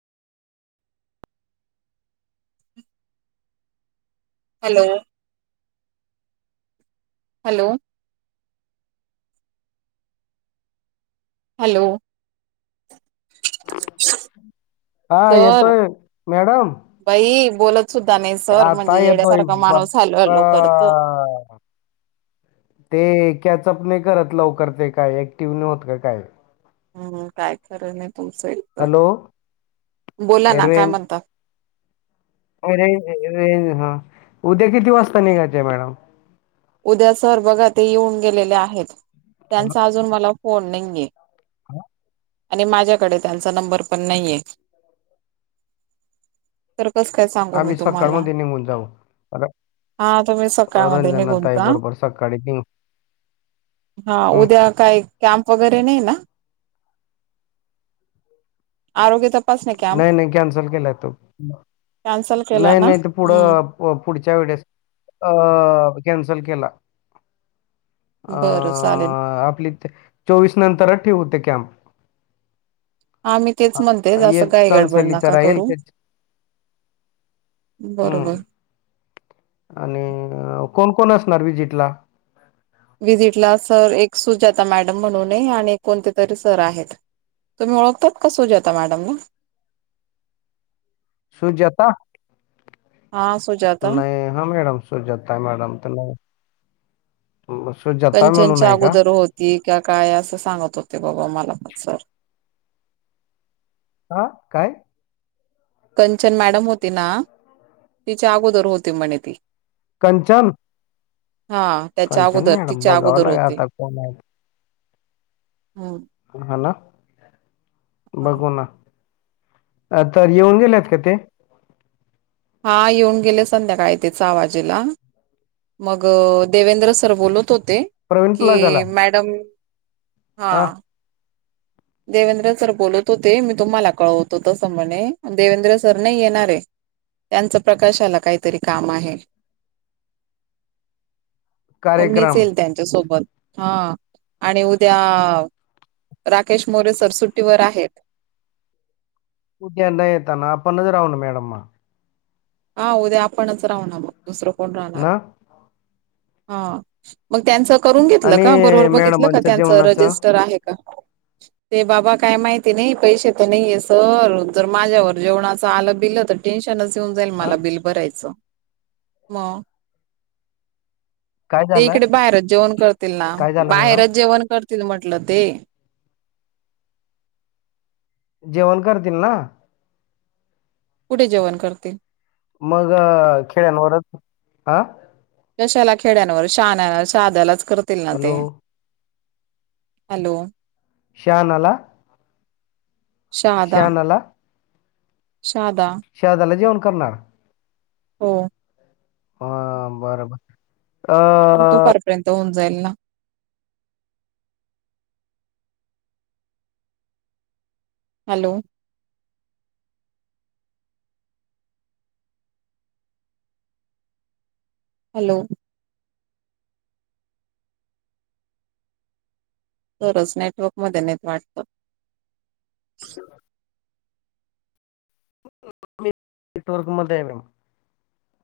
Hello hello hello हा sir येतोय madam बाई बोलत सुद्धा नाहस. आताय येतोय. ब करतो. [unintelligible] ते कॅचअप नाही करत लवकर. ते काय ऍक्टिव्ह नाही होत का काय? हम्म. काय खरं नाही तुमचं एक तर. हॅलो बोला ए, ना काय म्हणतात? रें रेंज हा. उद्या किती वाजता निघायचे मॅडम. उद्या सर बघा ते येऊन गेलेले आहेत. त्यांचा अजून मला फोन नाहीये. आ. आणि माझ्याकडे त्यांचा नंबर पण नाहीये. तर कस काय सांगू मी आम्ही तुम्हाला. सकाळमध्ये निघून जाऊ र- हा तुम्ही सकाळमध्ये रंजना निघून ताई आ. बरोबर सकाळी निघू हा हं. उद्या काय कॅम्प वगैरे नाही ना. आरोग्य तपासणी कॅम्प नाही नाही कॅन्सल केलाय तो. कॅन्सल केला नाही ना? नाही ते हम्म पुढं पुढच्या वेळेस. अ कॅन्सल केला. अ बरं चालेल आपली चोवीस नंतरच ठेवू ते कॅम्प. हा मी तेच म्हणते ह असं एक काही गडबड चांसलीच नका राहील करू. [unintelligible] हं बरोबर. आणि कोण कोण असणार व्हीजीटला. विजिट ला. सर, एक सुजाता मॅडम म्हणूने आणि कोणते तरी सर आहेत. तुम्ही ओळखतात का? सूजता मॅडमला. सुजाता. हा सुजाता नाही ह मॅडम. सुजाताय मॅडम त नाही. सुजाता म्हणून आहे का? ती का काय, असं सांगत होते. बाबा मला पण सर. आ काय? कंचन मॅडम होती ना. तिच्या अगोदर होती म्हणे ती. कंचन. हा. त्याच्या कंचन अगोदर. मॅडम तिच्या बघावं अगोदर लागेल होती. आता कोण आहेत. हम्म. हा ना. बघू ना. अ तर येऊन गेलेत का ते. हा येऊन गेले संध्याकाळी ते. सहा वाजेला. मग देवेंद्र सर बोलत होते. प्रवीण प्लाझाला? कि, मॅडम. हा. हां, देवेंद्र सर बोलत होते. मी तुम्हाला कळवतो तसं म्हणे. देवेंद्र सर नाही येणारे. त्यांचं प्रकाशाला काहीतरी काम आहे. म मीच कार्यक्रम येईल त्यांन च्या सोबत. हा आणि उद्या केेश मोरे सर सुट्टीवर आहेत. उद्याला येताना आपणच राहू ना मॅडम मग. हा उद्या आपणच राहू ना मग, दुसरं कोण राहणार? ना हा. मग त्यांच करून घेतलं आणि का? बरोबर बघितलं का? मॅडमांच्या त्यांच जेवणाचं? रजिस्टर आहे का? ते बाबा काय माहिती नही. पैसे तर नाहीये सर, जर माझ्यावर जेवणाचं आलं बिल त टेन्शनच येऊन जाईल हां, मला बिल भरायचं. म. काय ते झालं? इकडे बाहेरच जेवण करतील ना. काय झालं मॅडम? बाहेरच जेवण कर तिल म्हटलं ते. जेवण करतील ना. कुठे जेवण करतील. मग खेड्यांवरच. आ. कशाला खेड्यांवर. शहाण्याला, हाद्यालाच करतील ना हॅलो ते. हॅलो. श्याहानाला. शहदा शहाणाला शादा शादाला जेवण करणार? हो. हा बरबर अ दुपार पर्यंत होऊन जाईल ना हॅलो हॅलो खरंच नेटवर्क मध्ये नाहीेत वाटतं. मी नेटवर्कमध्ये ए मॅम